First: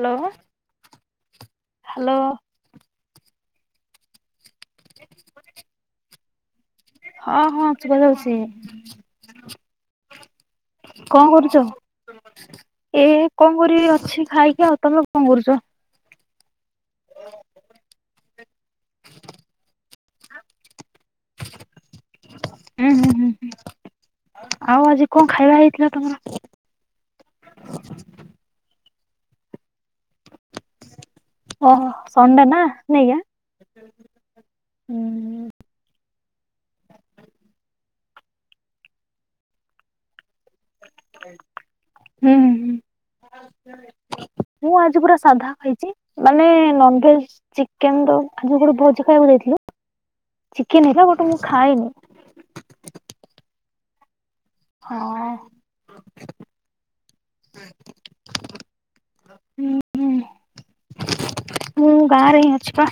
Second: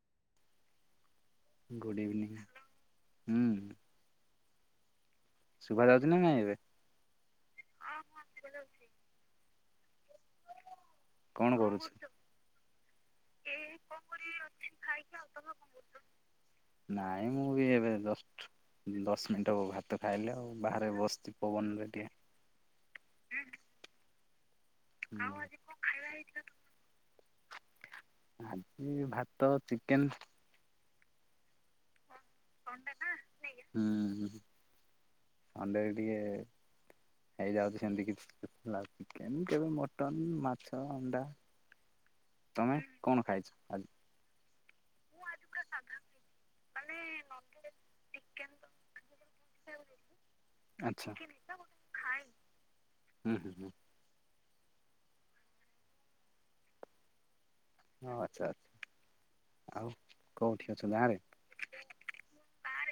Hello. Good evening. ହୁଁ। [unintelligible] ଶୁଭା ଯାଉଚି ନା ନାଇଁ ଏବେ? ହଁ ହଁ ଶୁବା ଯାଉଚି। କଣ କରୁଚ ଏ କଣ କରିବି ଅଛି ଖାଇକି ଆଉ ତମେ କଣ କରୁଚ? ନାଇଁ ମୁଁ ବି ଏବେ ଜଷ୍ଟ୍ ଦଶ ମିନିଟ ହବ ଭାତ ଖାଇଲେ ଆଉ ଭା ବସିଚି ପବନରେ ହୁଁ ହୁଁ ହୁଁ ଟିକେ। [unintelligible] ଆଉ ଆଜି କଣ ଖାଇବା ହେଇଥିଲା ତମର? [unintelligible] ଆଜି ଭାତ ଚିକେନ। ଓହୋ। ସଣ୍ଡେ ନା ନାଇଁକା ହୁଁ ହୁଁ ଥାଣ୍ଡା ଟିକେ ହେଇଯାଉଚି ସେମିତି କି କେବେ ହେଲା ଚିକେନ କେବେ ମଟନ୍ ମା ମାଛ, ଅଣ୍ଡା। ହୁଁଁ ତମେ କଣ ଖାଇଛ ଆଜି? ହୁଁ ମୁଁ ଆଜି ପୁରା ସାଧା ଖାଇଚି ମାନେ ନନ୍ ଭେଜ୍ ଚିକେନ ର ଆଜି ଗୋଟେ ଭୋଜି ଖାଇବାକୁ ଯାଇଥିଲି। ଚିକେନ ହେଇଥିଲା ଆଚ୍ଛା ବଟ୍ ମୁଁ ଖାଏନି। ହୁଁ ହୁଁ ହୁଁ ହଁ। ହଁ ଆଛା ହୁଁ ଆଛା ଆଉ ହୁଁ କୋଉଠି ଅଛ ଗାଁରେ? ମୁଁ ଗାଁ ରେ ହିଁ ଅଛିବା।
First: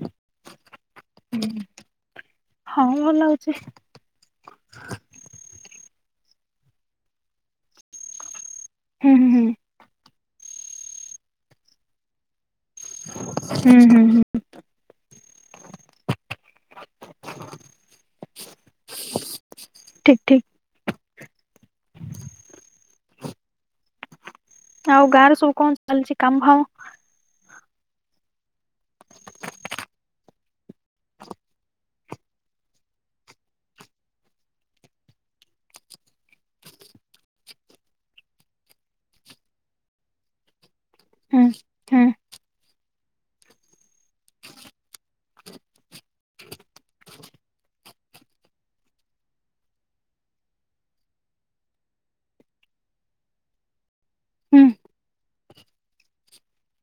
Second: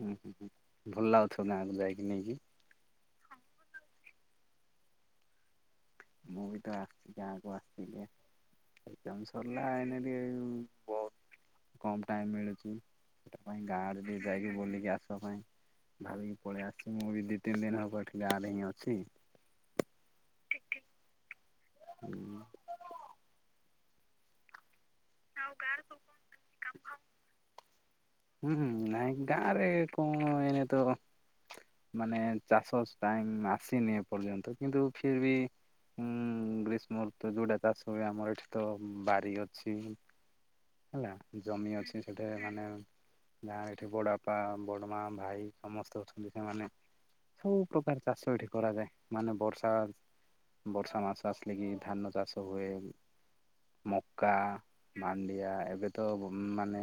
ହୁଁ ହୁଁ। ଭଲ ଲାଗୁଥୁବ ଗାଁ ରେ ଯାଇକି ନେଇକି? ହଁ ଭଲ ଲାଗୁଚି। ମୁଁ ବି ତ ଆସିଚି ଗାଁ କୁ ଆସିଥିଲି। ହୁଁ ଏଗ୍ଜାମ୍ ହୁଁ ସରିଲା [unintelligible] ବ କମ୍ ଟାଇମ୍ ମିଳେ ସେ ପାଇଁ ହୁଁ ହୁଁ ଗାଁରେ ହୁଁ ଯାଇକି ବୁଲିକି ଆସିବା ପାଇଁ ଭଲିକି ପଳେଇ ଆସିଛି ମୁଁ ବି ଦି ତିନି ଦିନ ହବ ଏଠି ଗାଁ ରେ ହିଁ ଅଛି। ଠିକ ଠିକ ହୁଁ। ଆଉ ଗାଁରେ ସବୁ କଣ ଚାଲିଛି କାମ ଫାମ? ହୁଁ ହୁଁ ନାଇଁ ଗାଁରେ କଣ ଏଇନେ ତ ମାନେ ଚାଷ ଟାଇମ୍ ଆସିନି ଏ ପର୍ଯ୍ୟନ୍ତ କିନ୍ତୁ ଫିର୍ ବି ଗ୍ରୀଷ୍ମଋତୁ ଯୋଉଟା ଚାଷ ହୁଏ ଆମର ଏଠି ତ ବାରି ଅଛି। ହେଲା ହୁଁ ଜମି ଅଛି ହୁଁ ସେଠି ମାନେ ଗାଁ ରେ ଏଠି ବଡ ବାପା ବଡ ମା ଭାଇ ସମସ୍ତେ ଅଛନ୍ତି ସେମାନେ ସବୁ ପ୍ରକାର ଚାଷ ଏଠି କରାଯାଏ ମାନେ ବର୍ଷା ବର୍ଷା ମାସ ଆସିଲେ କି ଧାନ ଚାଷ ହୁଏ। ମକା ହୁଁ ମା ଆ ଏବେ ତ ମାନେ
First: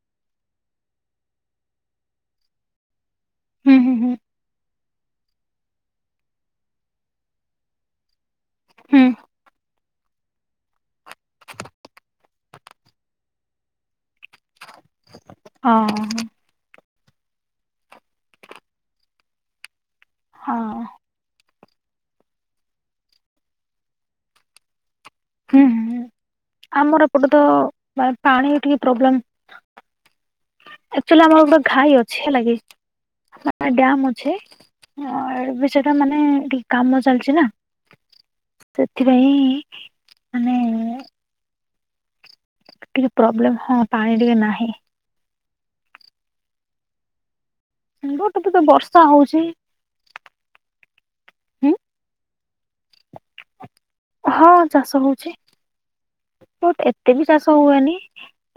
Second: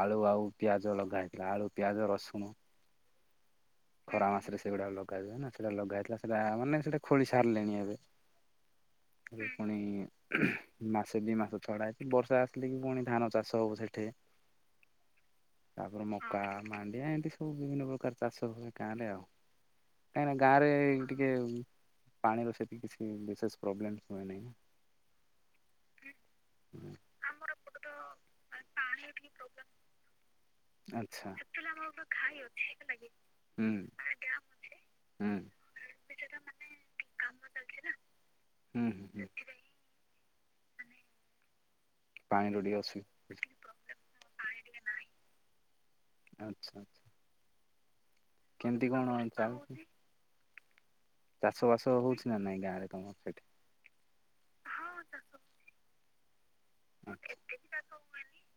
ଆଳୁ ଆଉ ପିଆଜ ଲଗା ହେଇଥିଲା ଆଳୁ ପିଆଜ ରସୁଣ। ହୁଁ ହୁଁ ହୁଁ ଖରା ମାସରେ ସେଗୁଡା ଲଗାାଯଏ ନା ସେଟା ଲଗା ହେଇଥିଲା ସେଟମାନେ ସେଟା ଖୋଳି ସାରିଲେଣି ଏବେ ହୁଁ ପୁଣି ମାସେ ଦି ମାସ ଛଡା ହେଇଛି ବର୍ଷା ଆସିଲେ କି ପୁଣି ଧାନ ଚାଷ ହବ ସେଠି। ତାପରେ ହଁ ମକା ମା ଏ ଏମିତି ସବୁ ବିଭିନ୍ନ ପ୍ରକାର ଚାଷ ହୁଏ। ଗାଁରେ ଆଉ କାହିଁକ ନା ହଁ ଗାଁରେ ଟିକେ ପାଣିର ସେତିକି କିଛି ବିଶେଷ ପ୍ରୋବ୍ଲେମ୍ ହୁଏ ହୁଁ ହୁଁ ନାହିଁ। ନା। ଆମର ଏପଟେ ତ ପାଣି ଟିକେ ପ୍ରୋବ୍ଲେମ୍। ଆକଚୁଆଲି ଆଚ୍ଛା ଆମର ଗୋଟେ ଘାଇ ଅଛି ହେଲାକି ହୁଁ ମାନେ ଡ୍ୟାମ୍ ଅଛି ଆ ହୁଁ ଏ ସେଟା ମାନେ ଟିକେ କାମ ଚାଲିଛି ନା ହୁଁ ହୁଁ ସେଥିପାଇଁ। ଆମେ ପାଣିର ଟିକେ ଅସୁବିଧା ପ୍ରୋବ୍ଲେମ ହଁ ପାଣି ଟିକେ ନାହିଁ। ଆଚ୍ଛା ଆଚ୍ଛା [unintelligible] ତ କେମିତି ବର୍ଷା କଣ ହଉଛି। ଚାଲ ଚାଷ ହୁଁ ବାସ ହଉଛି। ନା ନାହିଁ ଗାଁରେ ତମର ସେଠି? ହଁ ଚାଷ ହଉଛି। ବଟ୍ ଏତେ ବି ଚାଷ ହୁଏନି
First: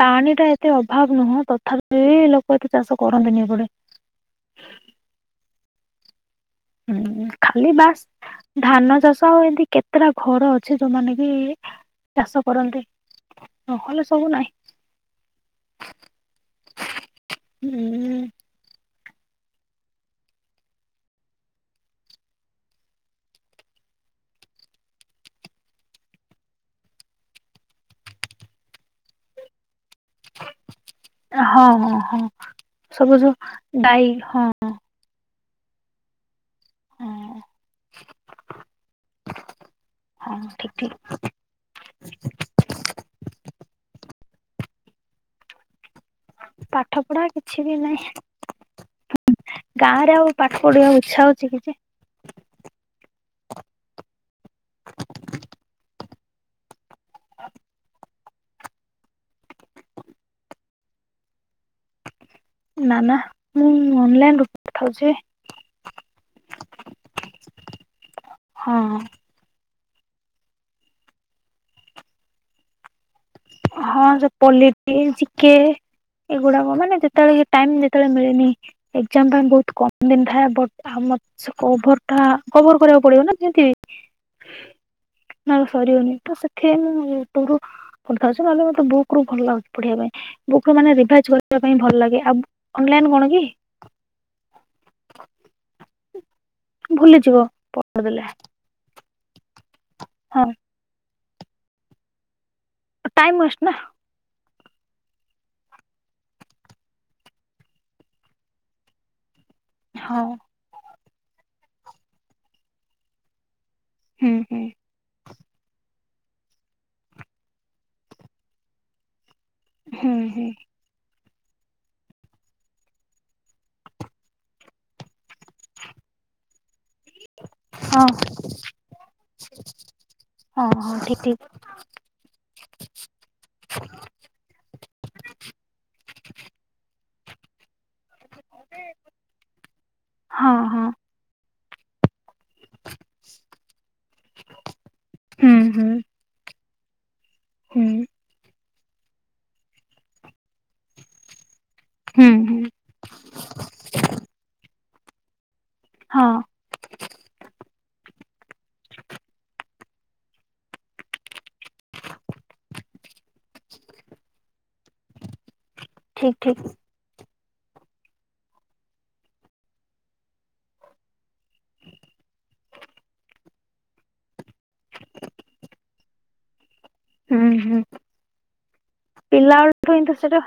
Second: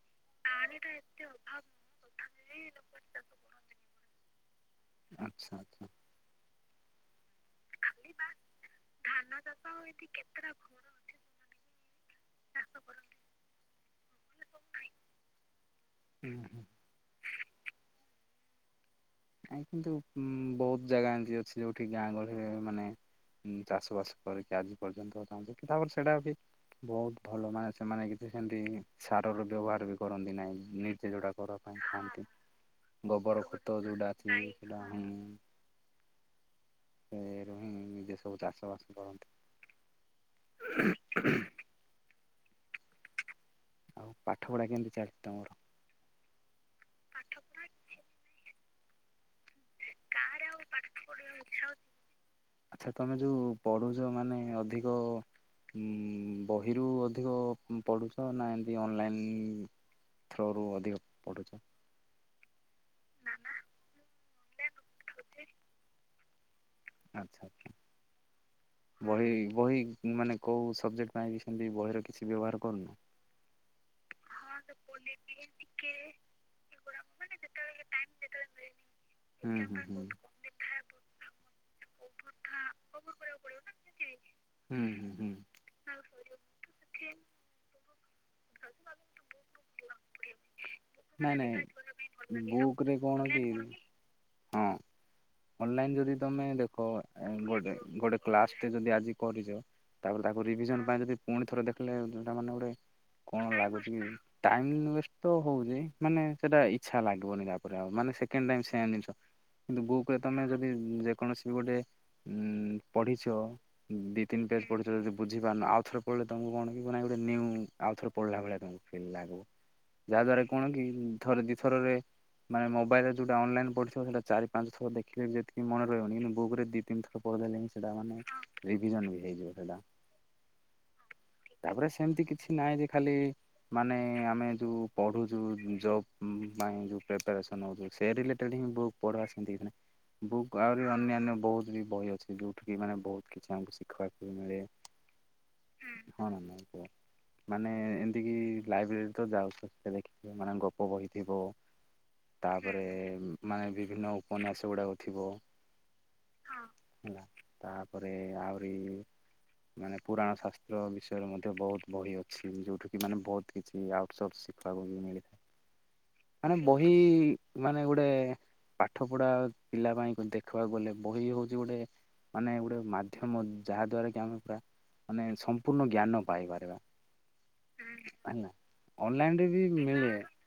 ପାଣି ଟା ଏତେ ଅଭାବ ନୁହଁ ତଥାପି ଲୋକ ଏତେ ଚାଷ କରନ୍ତିନି ଏପଟେ। ହ [inaudible] ହୁଁ। ଖାଲି ବାସ୍ ଧାନ ଚାଷ ଆଉ ଏମତି କେତେଟା ଘର ଅଛି ଯେଉଁମାନେ ବି ଚାଷ କରନ୍ତି ନହେଲେ ସବୁ ନାହିଁ ହୁଁ। କାଇଁ କିନ୍ତୁ ବହୁତ ଜାଗା ଏମିତି ଅଛି ଯୋଉଠି ଗାଁ ଗହଳିରେ ମାନେ ଚାଷ ବାସ କରିକି ଆଜି ପର୍ଯ୍ୟନ୍ତ ତାଙ୍କ କି ତାପରେ ସେଇଟା ବି ବହୁତ ଭଲ ମାନେ ସେମାନେ କିଛି ସେମତି ସାରର ବ୍ୟବହାର ବି କରନ୍ତି ନାାଇଁ ନିଜେ ଯୋଉଟା କରିବା ହଁ ପାଇଁ ହଁ ହଁ ଥାଆନ୍ତି ସବୁ ଯୋଉ ଗୋବର ଖତ ଗାଈ ଯୋଉଟା। ହଁ ାଇ [unintelligible] ହଁ ସେ ରୁ ହିଁ ନିଜେ ସବୁ ଚାଷ ବାସ ହଁ ଠିକ ଠିକ କରନ୍ତି। ପାଠ ପଢ଼ା କେମିତି ଚାଲିଛି ତମର? ପାଠ ପଢ଼ା କିଛି ବି ନାହିଁ। ଗାଁ ରେ ଆଉ ପାଠ ପଢିବାକୁ ଇଚ୍ଛା ହଉଛି କି ଯେ ଆଚ୍ଛା ତମେ ଯୋଉ ପଢୁଛ ମାନେ ଅଧିକ ଅମ୍। ବହିରୁ ଅଧିକ ପଢୁଛ ନା ଏମିତି ଅନଲାଇନ୍ ଥ୍ରୋରୁ ଅଧିକ ପଢୁଛ। ନା ନା ମୁଁ ଅନଲାଇନ ରୁ ପଢ଼ିଥାଉଛି। ଆଚ୍ଛା ଆଚ୍ଛା ହଁ ବହି ବହି ମାନେ କେଉଁ ସବଜେକ୍ଟ ପାଇଁ ବି ସେମତି ବହିର କିଛି ବ୍ୟବହାର କରୁନ? ହଁ ଯୋଉ ପୋଲିଟି, ଜିକେ ଏଗୁଡାକ ମାନେ ଯେତେବେଳେ ଟାଇମ ଯେତେବେଳେ ମିଳେନି ଏକଜାମ୍ ପାଇଁ ହୁଁ ବହୁତ ହୁଁ କମ ଦିନ ଥାଏ ବଟ୍ କଭର କରିବାକୁ ପଡିବ ନା ଯେମିତି ବି ହୁଁ ହୁଁ ହୁଁ ନହେଲେ ସରିବନି ତ ସେଥି ମୁଁ ପଢୁ ବୁକ ରୁ ଭଲ ପଢିବାପାଇଁ ଵୁକ୍ ରୁ ମାନେ ରିଭାଇଜ ନାଇଁ କରିବା ପାଇଁ ଭଲ ଲାଗେ ଆଉ ନାଇଁ ବୁକ୍ ରେ ଅନଲାଇନ କଣ କି ହଁ ଅନଲାଇନ୍ ଯଦି ତମେ ଭୁଲିଯିବ ଗୋଟେ ଗୋଟେ ପଢିଦେଲେ କ୍ଲାସ ଟେ ଯଦି ଆଜି କରିଛ ତାପରେ ତାକୁ ହଁ ରିଭିଜନ ପାଇଁ ଯଦି ପୁଣି ଥରେ ଦେଖିଲେ ଡ଼ା କଣ ଟାଇମ ୱେଷ୍ଟ ନା ଲାଗୁଛି କି? ଟାଇମ ଉଏଷ୍ଟ ତ ହଉଛି ମାନେ ସେଟା ଇଛା ଲାଗିବନି ତାପରେ ଆଉ ମାନେ ସେକେଣ୍ଡ ଟାଇମ ସେମ ଜିନିଷ କିନ୍ତୁ ବଉ କୁହେ ହଁ ତମେ ଯଦି କୌଣସି ବି ଗୋଟେ ଉଁ ପଢିଛ ଦି ହୁଁ ତିନି ହୁଁ ପେଜ ପଢିଛ ଯଦି ବୁଝିପାରିନ ଆଉ ଥରେ ପଢିଲେ ତମକୁ କଣ କି ମାନେ ଗୋଟେ ନୀଉଁ ଆଉ ଥରେ ପଢିଲା ଭଳିଆ ତମକୁ ଫୀଲ ଲାଗେବ। ହୁଁ ଯାହା ଦ୍ଵାରା ହୁଁ କଣ କି ଥରେ ଦିଥରରେ ମାନେ ମୋବାଇଲ ରେ ଯୋଉଟା ଅନଲାଇନ ପଢିିଥିବ ସେଟା ଚାରି ପାଞ୍ଚ ଥର ଦେଖିଲେ ବି ଯେତିକି ମନେ ରହିବ ଗୁରେ ଦି ତିନି ଥର ପଢଦେଲେ ହିଁ ସେଡ଼ା ହଁ ମାନେ ରିଭିଜନ ବି ହେଇଯିବ ସେଡ଼ା ହଁ ହଁ ଠିକ ଠିକ ତାପରେ ସେମିତି କିଛି ନାହିଁ ଯେ ଖାଲି ମାନେ ଆମେ ଯୋଉ ପଢୁଛୁ ଜବ୍ ପାଇଁ ଜଉ ପ୍ରିପାରେସନ୍ ହଉଛି ସେ ରିଲେଟେଡ ହିଁ ବୁକ୍ ପଢା ସେମିତି କିଛିନାହିଁ ହଁ ବୁକ୍ ହଁ ଆହୁରି ଅନ୍ୟାନ୍ୟ ବହୁତ ବି ବହି ଅଛି। ଯୋଉଠି କିି ମାନେ ବହୁତ କିଛି ଆମକୁ ଶିଖିବାକୁ ବି ମିଳେ ହୁଁ ହୁଁ ହଁ [unintelligible] ମାନେ ହୁଁ ଏମତି କିି ଲାଇବ୍ରେରୀ ତ ଯାଉଛ ସେ ଦେଖିଥିବେ ମାନେ ଗପ ବହିଥିବ। ହୁଁ ହୁଁ ତାପରେ ମାନେ ବିଭିନ୍ନ ଉପନ୍ୟାସ ଗୁଡାକ ଥିବ ହଁ [unintelligible] ହେଲା ତାପରେ ଆହୁରି ମାନେ ପୁରାଣ ଶାସ୍ତ୍ର ବିଷୟରେ ମଧ୍ୟ ବହୁତ ବହି ଅଛି ଯୋଉଠି କି ମାନେ ବହୁତ କିଛି ଆଉଟସର୍ସ ଶିଖିବାକୁ ବି ମିଳେ। ଠିକ ମାନେ ଠିକ ବହି ମାନେ ଗୋଟେ ପାଠ ପଢା ପିଲା ପାଇଁ ଦେଖିବାକୁ ଗଲେ ବହି ହଉଛି ଗୋଟେ ମାନେ ଗୋଟେ ମାଧ୍ୟମ ଯାହା ଦ୍ଵାରା କି ଆମେ ପୁରା ମାନେ ସମ୍ପୂର୍ଣ୍ଣ ଜ୍ଞାନ ପାଇପାରିବା। ହୁଁ, ହୁଁ ହେଲା ଅନଲାଇନ ରେ ବି ପିଲାବେଳ ଠୁ ମିଳେ ଇନ୍ତି ତ ସେଟା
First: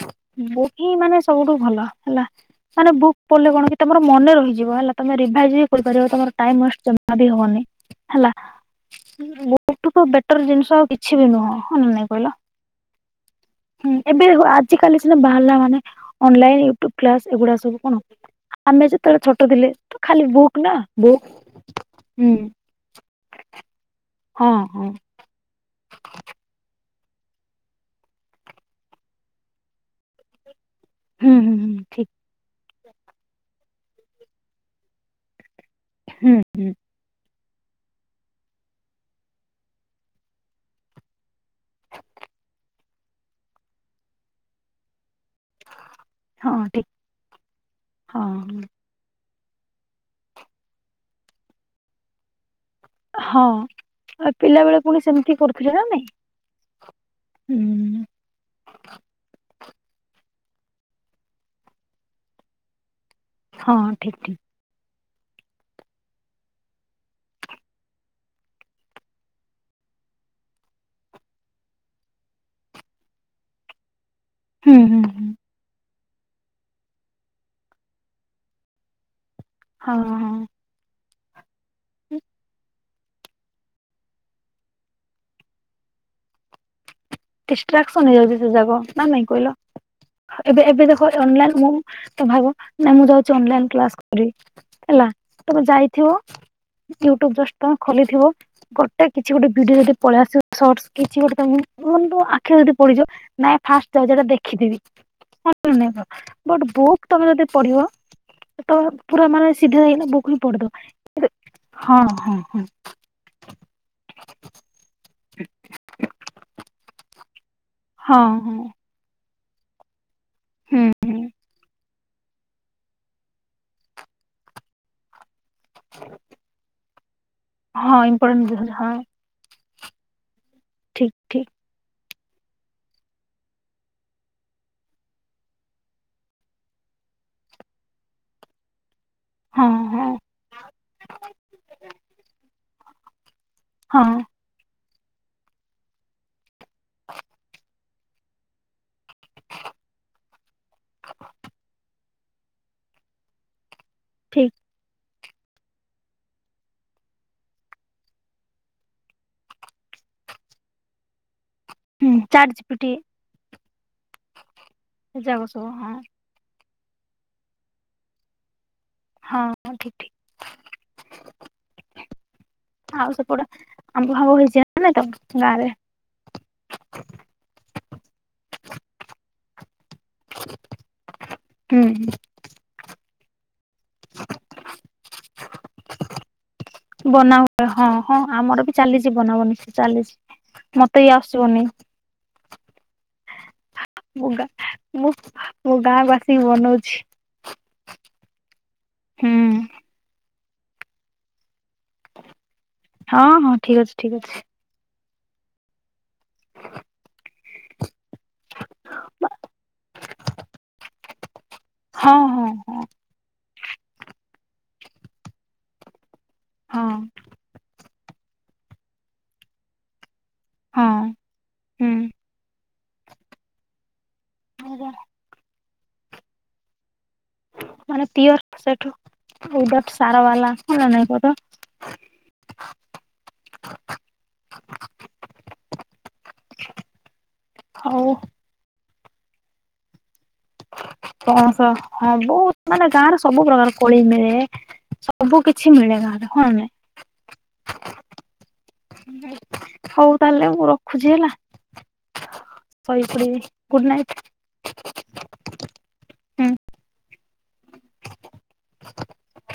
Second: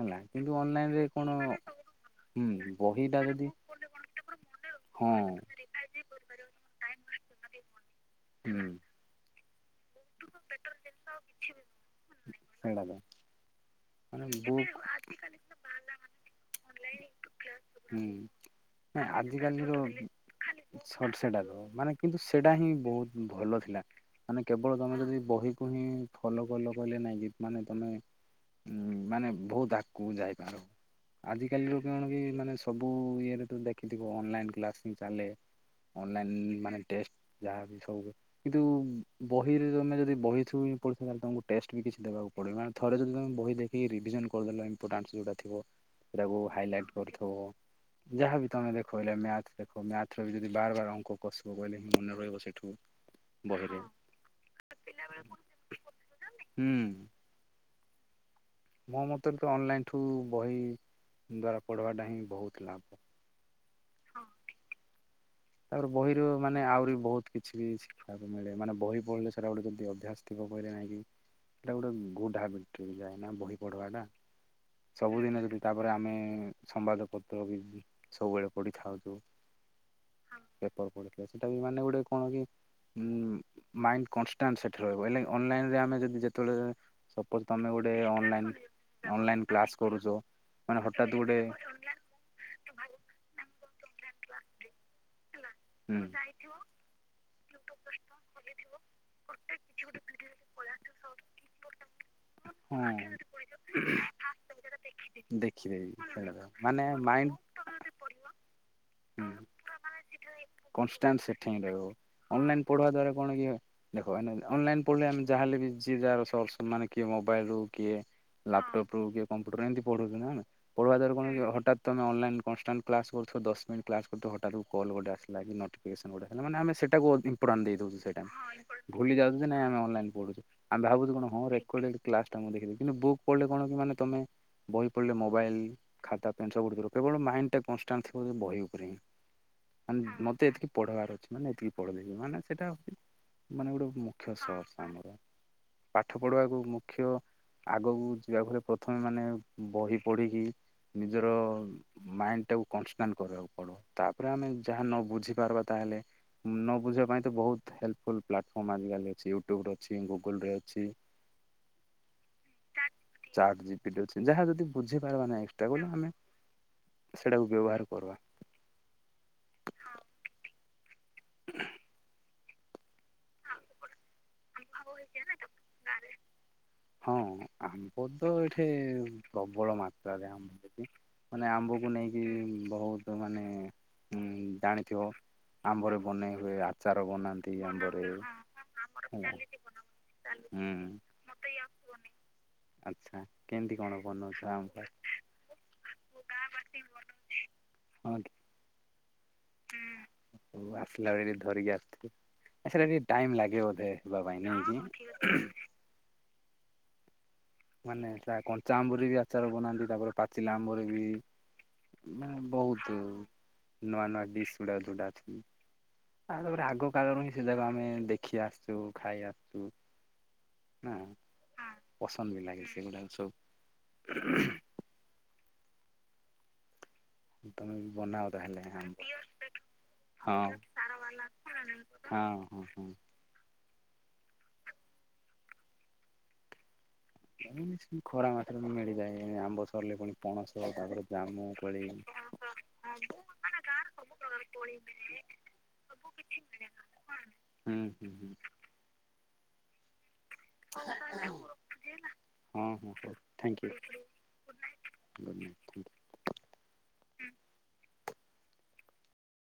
ହେଲା କିନ୍ତୁ ଵୁକ୍ ଅନଲାଇନ ହିଁ ରେ ମାନେ କଣ ସବୁଠୁ ଭଲ ହେଲା ହୁଁ ମାନେ ବୁକ୍ ବହିଟା ଯଦି ପଢିଲେ କଣ କି ତମର ମନେ ରହିଯିବ ହେଲା ହଁ ତମେ ରିଭାଇଜ ବି କରିପାର ତମର ଟାଇମ ୱେଷ୍ଟ ଜମା ବି ହବନି। ହେଲା ହୁଁ ମୁଁ ତା ଠୁ ବେ ବେଟର ଜିନିଷ ଆଉ କିଛି ବି ନୁହଁ ହଁ ନା ନାଇ କହିଲ ସେଇଟା ତ ହିଁ ମାନେ ଏବେ ବୁକ୍ ଆଜାକାଲି ସିନା ବାହାରିଲା ମାନେ ଅନଲାଇନ୍ ୟୁ ଟ୍ୟୁ୍ବ କ୍ଲାସ ଏଗୁଡ଼ାକ ସବୁ କଣ ହୁଁ ଆମେ ନାଇଁ ଯେତେବେଳେ ଛୋଟ ଥିଲେ ଆଜିକାଲିର ଖାଲି ବୁକ୍ ନା ସଟ ବୁକ୍ ସେଟା ତ ମାନେ କିନ୍ତୁ ହୁଁ ସେଟା ହିଁ ବହୁତ ଭଲ ଥିଲା। ମାନେ ହଁ କେବଳ ହଁ ତମେ ଯଦି ବହି ଫହି ଫଲୋ କଲ କହିଲେ ନାଇଁ କି ମାନେ ତମେ ଉ ମାନେ ବୋହୁତ ଆଗକୁ ଯାଇପାର। ହୁଁ ଆଜ ହୁଁ କାଲି ଲୋକ ହୁଁ କଣ ଠିକ କି ମାନେ ସବୁ ଇଏରେ ତୁ ଦେଖିଥିବୁ ଅନଲାଇନ୍ କ୍ଲାସ ହିଁ ଚାଲେ। ଅନଲାଇନ୍ ହୁଁ ହୁଁ ମାନେ ଟେଷ୍ଟ ଯାହାବି ସବୁ କିନ୍ତୁ ବ ବହିରେ ତମେ ଯଦି ବହିଥ୍ରୁ ବି ପଢୁଚ ତାହେଲେ ତମକୁ ଟେଷ୍ଟ ବି କିଛି ଦେବାକୁ ପଡିବନି ମାନେ ଥରେ ଯଦି ତମେ ବହି ଦେଖିକି ରିଭିଜନ କରିଦେଲ ଇମ୍ପୋଟାନ୍ସ ଯେଉଟା ଥିବ ଏଟାକୁ ହଁ ଠିକ ହାଇଲାଇଟ୍ କରିଥିବ ହଁ ଯାହାବି ହଁ। ତମେ ଦେଖ [unintelligible] ମ୍ୟାଥ୍ ଦେଖ ମ୍ୟାଥ୍ ର ବି ଯଦି ବାର ବାର ଅଙ୍କ କସିବ ବୋଇଲେ ହିଁ ମନେ ରହିବ ସେଠୁ ହଁ ବହିରେ [unintelligible] ପିଲା ବେଳେ ପୁଣି ସେମିତି କରୁଥିଲେ ନା ନାଇଁ ହୁଁ ହୁଁ। ଏଠୁ ବହି ଦ୍ଵାରା ପଢବାଟା ହିଁ ବୋହୁତ ଲାଭ। ହଁ ଠିକ୍ ଠିକ୍। ତାପରେ ବହିରୁ ମାନେ ଆହୁରି ବି ବୋହୁତ କିଛି ବି ଶିଖିବାକୁ ମିଳେ ମାନେ ବହି ପଢିଲେ ସେଇଟା ଗୋଟେ ଯଦି ଅଭ୍ୟାସ ଥିବ ବହିରେ ନାଇଁକି ହେଟା ଗୋଟେ ଗୁଡ୍ ହାବିଟ୍ ଯାଏ ନା ବହି ପଢବାଟା। ହୁଁ ହୁଁ ହୁଁ ସବୁଦିନ ଯଦି ତାପରେ ଆମେ ହୁଁ ସମ୍ବାଦ ପତ୍ର ବି ସବୁବେଳେ ପଢିଥାନ୍ତୁ। ହଁ। ହଁ। ପେପର୍ ପଢିକି ଆସି [unintelligible] ମାନେ ଗୋଟେ କଣ କି ମାଇଣ୍ଡ କଂଷ୍ଟାଣ୍ଡ ସେଠି ରହିବ ହେଲେ ଅନଲାଇନରେ ଆମେ ଯଦି ଯେତେବେଳେ ଯାଏଁ ଡିଷ୍ଟ୍ରାକସନ୍ ହେଇଯାଉଚି ସେ ଜାଗ ନା ନାଇଁ ଅନଲାଇନ କହିଲ। କ୍ଲାସ କରୁଛ ଏବେ ମାନେ ଏବେ ଦେଖ ହଠାତ୍ ଗୋଟେ ଅନଲାଇନ୍ ମୁଁ ତ ଭାବ ନା ମୁଁ ଯାଉଚି ଅନଲାଇନ୍ କ୍ଲାସ କରିବି ହେଲା। ତମେ ହୁଁ ଯାଇଥିବ ୟୁଟ୍ୟୁବ ଜଷ୍ଟ ତମେ ଖୋଲିଥିବ ଗୋଟେ କିଛି ଗୋଟେ ଭିଡିଓ ଯଦି ପଳେଇ ଆସିବ ଶର୍ଟସ କିଛି ଗୋଟେ ତମେ କୁହନ୍ତୁ ଆଖିରେ ଯଦି ପଡିଯିବ ହଁ ନାଇଁ ଫାଷ୍ଟ ଯୋଉରା ଦେଖିଥିବି ଦେଖିଦେବି [unintelligible] ସେଇଟା ବଟ୍ ମାନେ ବୋହୁତ ସମୟ ମାଇଣ୍ଡ ଯଦି ପଢିବ। ତମେ ପୁରା ମାନେ ସିଧା ହେଇଗଲେ ବୁକ୍ ହିଁ ପଢିଦବ [unintelligible] ହଁ। ହଁ ଅନଲାଇନ୍ ହଁ ପଢିବା ଦ୍ଵାର କଣ କି ଏ ଦେଖ ଏଇନେ ଅନଲାଇନ୍ ପଢିଲେ ଆମେ ଯାହାଲେ ବି ଯିଏ ଯାହାର ଶର୍ଟସ ମାନେ କିଏ ମୋବାଇଲରୁ କିଏ ହଁ ହଁ ଲାପଟପ୍ ରୁ କିଏ କମ୍ପ୍ୟୁଟର ଏମିତି ପଡୁ [unintelligible] ହୁଁ ପଢିବା ଦ୍ବାରା କଣ କି ହଠାତ୍ ତମେ ଅନଲାଇନ୍ [inaudible] କ୍ଲାସ୍ କରୁଥିବ ଦଶ ମିନଟ କରୁଥିବ ହଠାତ କଲ ଗୋଟେ ଆସୁ। [inaudible] ଆମେ। [unintelligible] [inaudible] ଦେଇ ଦଉଛୁ ହଁ ସେଇଟା ଇମ୍ପୋର୍ଟାଣ୍ଟ ହଁ ଭୁଲି ଯାଉଛୁ ନାଁ। [inaudible] [unintelligible] ଆମେ ଭାବୁ ଠିକ କଣ ହଁ ଠିକ ରେକ। କ୍ଲାସ୍ ଟା ମୁଁ ଦେଖି କିନ୍ତୁ ବୁକ୍ ପଢିଲେ କଣ କି ମାନେ ତମେ ବହି ପଢିଲେ ମୋବାଇଲ ଖାତା ପେନ୍ ସବ ପଢଥିଲିବ କେବଳ ମାଇଣ୍ଡ ଟା କନଷ୍ଟାଣ୍ଟ ଥିବ ବହି ଉପରେ ହିଁ। ହଁ ହଁ ମାନେ ମତେ ଏତିକି ପଢିବାର ଅଛି ମାନେ ଏତିକି। ମାନେ ସେଟା ଅ। ମାନେ ଗୋଟେ ହଁ ମୁଖ୍ୟ। [inaudible] ପାଠ ପଢିବାକୁ ମୁଁ। [unintelligible] ଆଗକୁ ଯିବା ଭଳି ପ୍ରଥମେ ମାନେ ବହି ପଢ଼ିକି ନିଜର ମାଇଣ୍ଡ ଟାକୁ କନଷ୍ଟାଣ୍ଡ କରିବାକୁ ପଡିବ। ତାପରେ ଆମେ ଠିକ ଯାହା ନ ବୁଝି। [inaudible] ତାହେଲେ। ନ ବୁଝିବା ପାଇଁ ତ ବହୁତ ହେଲ୍ପଫୁଲ ପ୍ଲାଟଫର୍ମ ଆଜିକାଲି ଅଛି ୟୁଟ୍ୟୁବ ରେ ଅଛି ଗୁଗୁଲ ରେ ଅଛି। ହୁଁ ଚାଟ ଜିପିଟି। [inaudible] ଅଛନ୍ତି ଯାହା ଯଦି। [inaudible] ଯାକ ସବୁ ହଁ ସେଇଟାକୁ ବ୍ୟବହାର କର। ହଁ ଠିକ ଠିକ୍। ଆଉ ସେପଟେ ଆମ୍ବ ଫାମ୍ୱ ହେଇଛି ନା ତମ ଗାଁରେ। ହଁ ଆମ୍ବ ତ ଏଠି ପ୍ରବଳ ମାତ୍ରାରେ ଆମ୍ବ ମାନେ ହୁଁ ଆମ୍ବକୁ ନେଇକି ବହୁତ। ତ ମାନେ ହୁଁ ଜାନ୍। ଆମ୍ବରେ ବନେଇ ହୁଏ। ଆଚାର ବନା ବନାନ୍ତି ହୁଏ ହଁ ଆମ୍ବରେ। ହଁ ଆମର ବି ଚାଲିଛି ହେଲା ବନାବନି ହୁଁ ଚାଲିଛି ମତେ ଏଇ ଆସ୍। [unintelligible] ଆଚ୍ଛା କେମିତି କଣ ବନଉଛ ଆମ୍ବ? [unintelligible] [inaudible] ବନଉଛି। ହୁଁ। ହଉ ଆସିଲା ବେଳେ ଧରିକି ଆସ। ସେଟା ଟିକେ ହଁ ଟାଇମ ହଁ ଲାଗେ ଠିକ ବୋଧେ ଅଛି ଠିକ ହବା ଅଛି ପାଇଁ [inaudible] [inaudible] ମାନେ ସେ କଞ୍ଚା ଆମ୍ବୁର ବି ଆଚାର ବନାନ୍ତି ତାପରେ ପାଚିଲା ଆମ୍ବରି ବି। ହଁ ମାନେ ହଁ ହଁ ବହୁତୁ। ନୂଆ ନୂଆ ଡିସ ଗୁଡା ଯୋଉତା ଅଛି। ଆଉ ତାପରେ ଆଗ ହଁ କାଳରୁ ହିଁ ସେ ଯାକ ଆମେ। ଦେଖି ଆସଛୁ ଖାଇ ଆସଛୁ। ହଁ ହୁଁ। ପସନ୍ଦ ବି ଲାଗି। ଏ ଗୁଡ଼ାକ ସବୁ। ନିଦ ଲାଗିଲାଣି। ତମେ ବି ମାନେ ବନାଅ ପିଓର ତାହେଲେ ହଁ ସେଠୁ ସାର ହଁ ବାଲା କଣ ନାଇ କ ତ। [inaudible] ହଁ ହଉ ଖୋରା ମାାତ ମିଳି ଯାଏ। ଏ ଆମ୍ବ ସରିଲେ ପୁଣି ପଣସ। ତାପରେ ଜାମୁ ପଣସ କୋଳି ହବୁ ମାନେ ଗାଁରେ ସବୁ ପ୍ରକାର କୋଳି ମିଳେ ସବୁ କିଛି ମିଳେ ଗାଁରେ ହଁ ନା ନାଇ। ହୁଁ ହୁଁ ହୁଁ ହଉ। ତାହେଲେ ମୁଁ ରଖୁଛି ହେଲା ହଁ ହଁ ହଉ ଶହିପଡିବି ଥ୍ୟାଙ୍କ ଗୁଡ ୟୁ ନାଇଟ ହୁଁ। ହୁଁ। [inaudible]